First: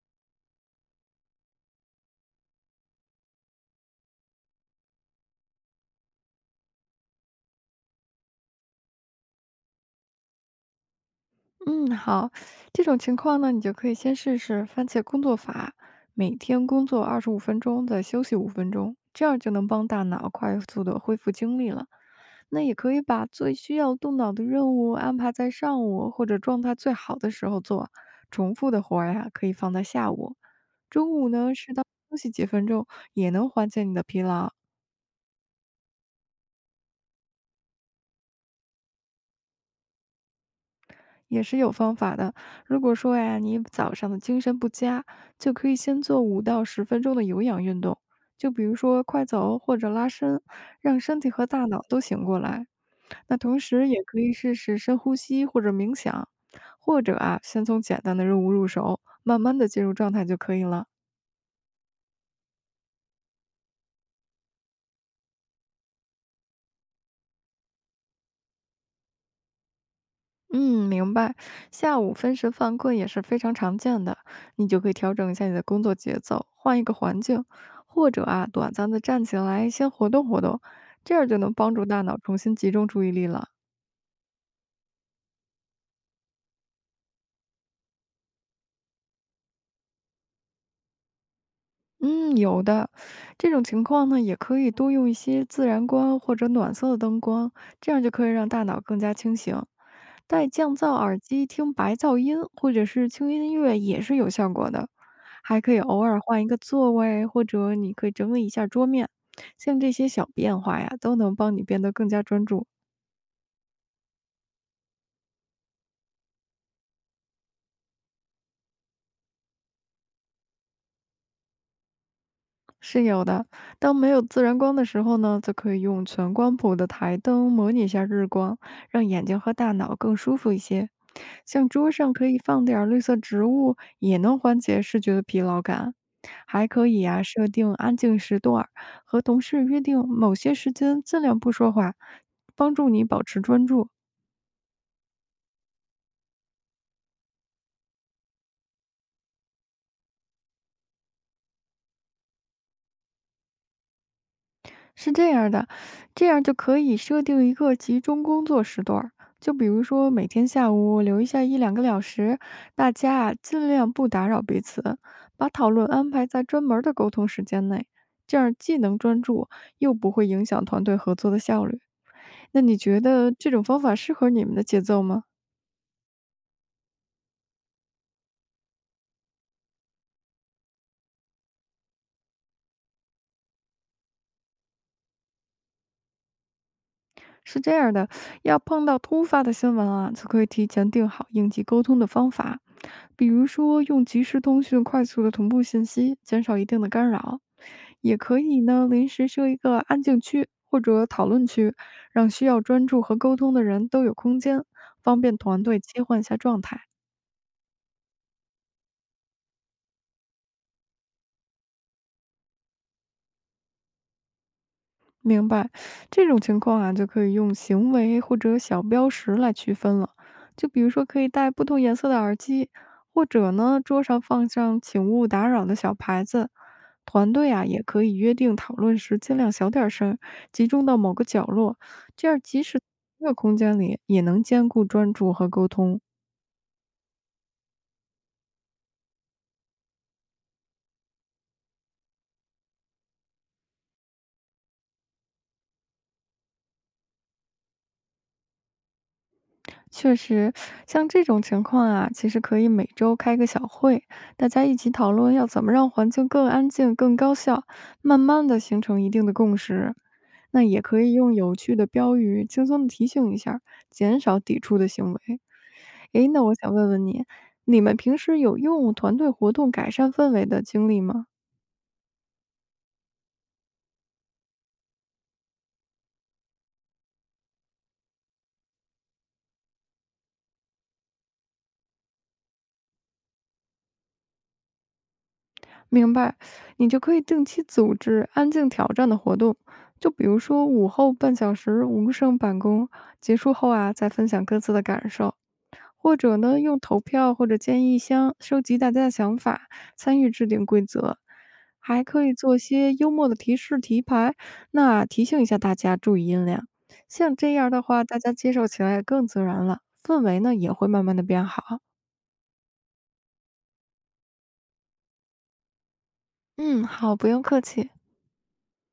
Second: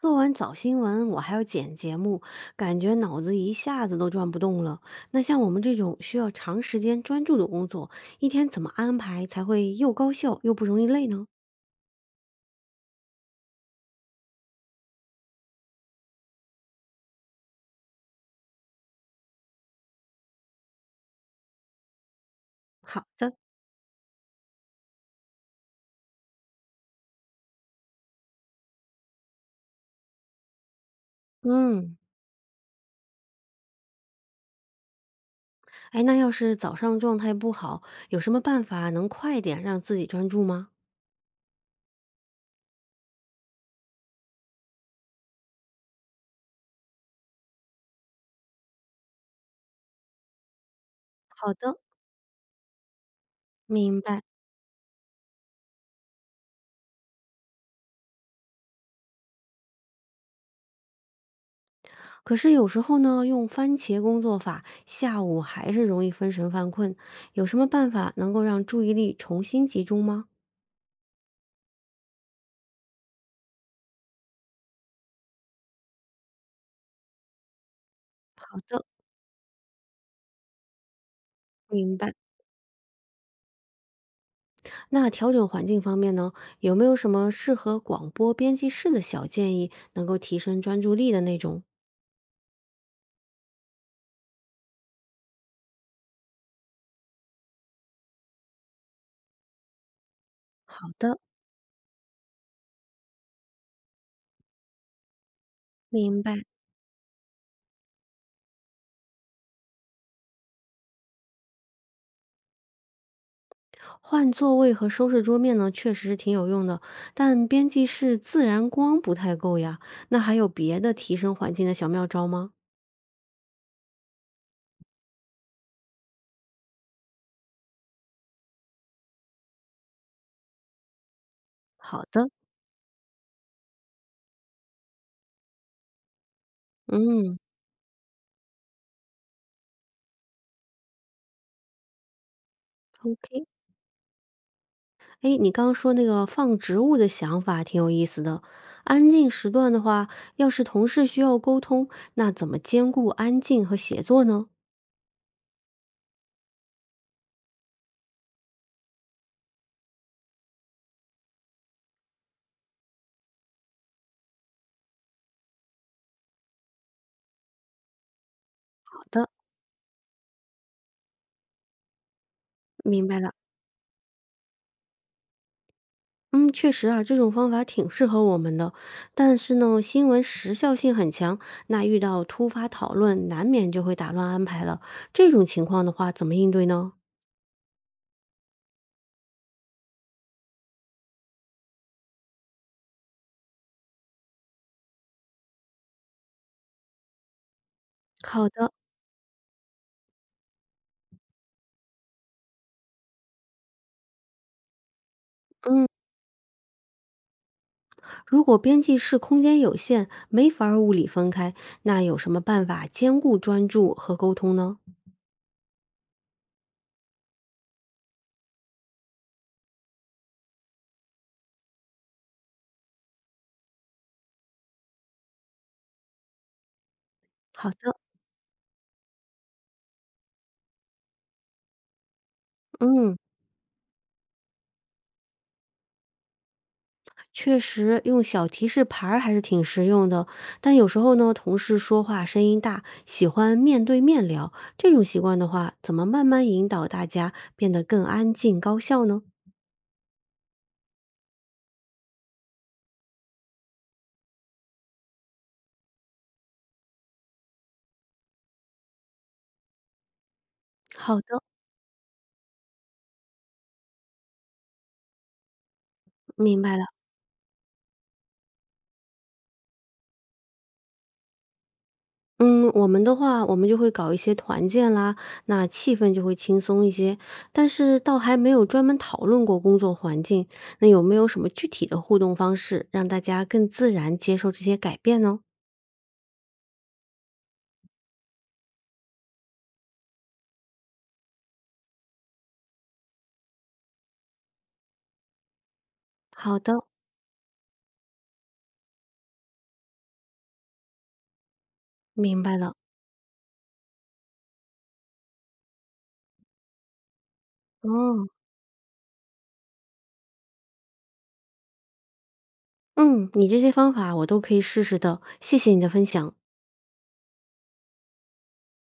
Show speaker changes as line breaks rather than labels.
做完早新闻，我还要剪节目，感觉脑子一下子都转不动了。那像我们这种需要长时间专注的工作，一天怎么安排才会又高效又不容易累呢？
嗯，好，这种情况呢，你就可以先试试番茄工作法，每天工作25分钟，再休息五分钟，这样就能帮大脑快速的恢复精力了。那也可以
好
把
的。
最需要动脑的任务安排在上午或者状态最好的时候做，重复的活儿呀，可以放在下午。中午呢，适当
嗯。
休息几分钟，也能缓解你的疲劳。
哎，那要是早上状态不好，有什么办法能快点让自己专注吗？
也是有方法的。如果说呀，你早上的精神不佳，就可以先做5到10分钟的有氧运动，就比如说快走或者拉伸，让身体和
好
大
的。
脑都醒过来。那同时
明
也可
白。
以试试深呼吸或者冥想，或者啊，先从简单的任务入手，慢慢的进入状态就可以了。
可是有时候呢，用番茄工作法，下午还是容易分神犯困。有什么办法能够让注意力重新集中吗？
嗯，明白。下午分神犯困也是非常常见的，你就可以调整一下你的工作节奏，换一个环境，或者啊，
好
短
的。
暂的站起来先活动活动，这样就能帮助
明
大
白。
脑重新集中注意力了。
那调整环境方面呢，有没有什么适合广播编辑室的小建议，能够提升专注力的那种？
嗯，有的。这种情况呢，也可以多用一些自然光或者暖色的灯光，这样就可以让大脑更加清醒。戴降
好
噪
的。
耳机听白噪音或者是轻音乐也是有效果的，还可以偶尔
明
换
白。
一个座位，或者你可以整理一下桌面，像这些小变化呀，都能帮你变得更加专注。
换座位和收拾桌面呢，确实是挺有用的，但编辑室自然光不太够呀。那还有别的提升环境的小妙招吗？
是有的。当没有自然光的时候呢，则可以用全光谱的台灯模拟一下日光，让眼睛和大脑更舒服一些。像桌
好
上可
的。
以放点儿绿色植物，也能缓解视觉的疲劳感。还可以啊，
嗯
设定安静时段儿，和同事约定某些时间尽量不说话，帮助你保持
，OK，
专注。
哎，你刚刚说那个放植物的想法挺有意思的。安静时段的话，要是同事需要沟通，那怎么兼顾安静和写作呢？
是这样儿的，这样就可以设定一个集中工作时段儿，就比如说每天下午留一下1到2个小时，大家啊尽量不打扰彼此，把讨论安排在专门儿的沟通时间内，这样既能
好
专
的。
注，又不会影响团队合作的效率。那你觉
明白
得
了。
这种方法适合你们的节奏吗？
嗯，确实啊，这种方法挺适合我们的，但是呢，新闻时效性很强，那遇到突发讨论，难免就会打乱安排了。这种情况的话，怎么应对呢？
是这样的，要碰到突发的新闻啊，就可以提前定好应急沟通的方法，比如说用即时通讯快速的同步信息，减少一定的干扰。也可
好
以
的。
呢，临时设一个安静区或者讨论区，让需要专注和沟通的人都有空间，方便团队切换一下状态。
如果编辑室空间有限，没法儿物理分开，那有什么办法兼顾专注和沟通呢？
明白，这种情况啊，就可以用行为或者小标识来区分了。就比如说，可以戴不同颜色的耳机，或者呢，桌上放上“请勿打扰”的小牌子。团队啊，
好
也
的。
可以约定讨论时尽量小点声，集中到某个角落，这样即使
嗯。
一个空间里也能兼顾专注和沟通。
确实，用小提示牌儿还是挺实用的。但有时候呢，同事说话声音大，喜欢面对面聊，这种习惯的话，怎么慢慢引导大家变得更安静、高效呢？
确实，像这种情况啊，其实可以每周开个小会，大家一起讨论要怎么让环境更安静、更高效，慢慢的形成一定的共识。那也可以
好
用
的。
有趣的标语轻松的提醒一下儿减少抵触的行为。诶，那我
明
想
白了。
问问你，你们平时有用团队活动改善氛围的经历吗？
嗯，我们的话，我们就会搞一些团建啦，那气氛就会轻松一些。但是倒还没有专门讨论过工作环境，那有没有什么具体的互动方式，让大家更自然接受这些改变呢？
明白，你就可以定期组织安静挑战的活动，就比如说午后半小时无声办公，结束后啊再分享各自的感受，或者
好
呢用
的。
投票或者建议箱收集大家的想法，参与制定规则，还可以
明白
做
了。
些幽默的提示题牌，那提醒一下大家注意音量。像这样的话，大
哦。
家接受起来也更自然了，氛围呢也会慢慢的变好。
嗯，你这些方法我都可以试试的，谢谢你的分享。
嗯，好，不用客气。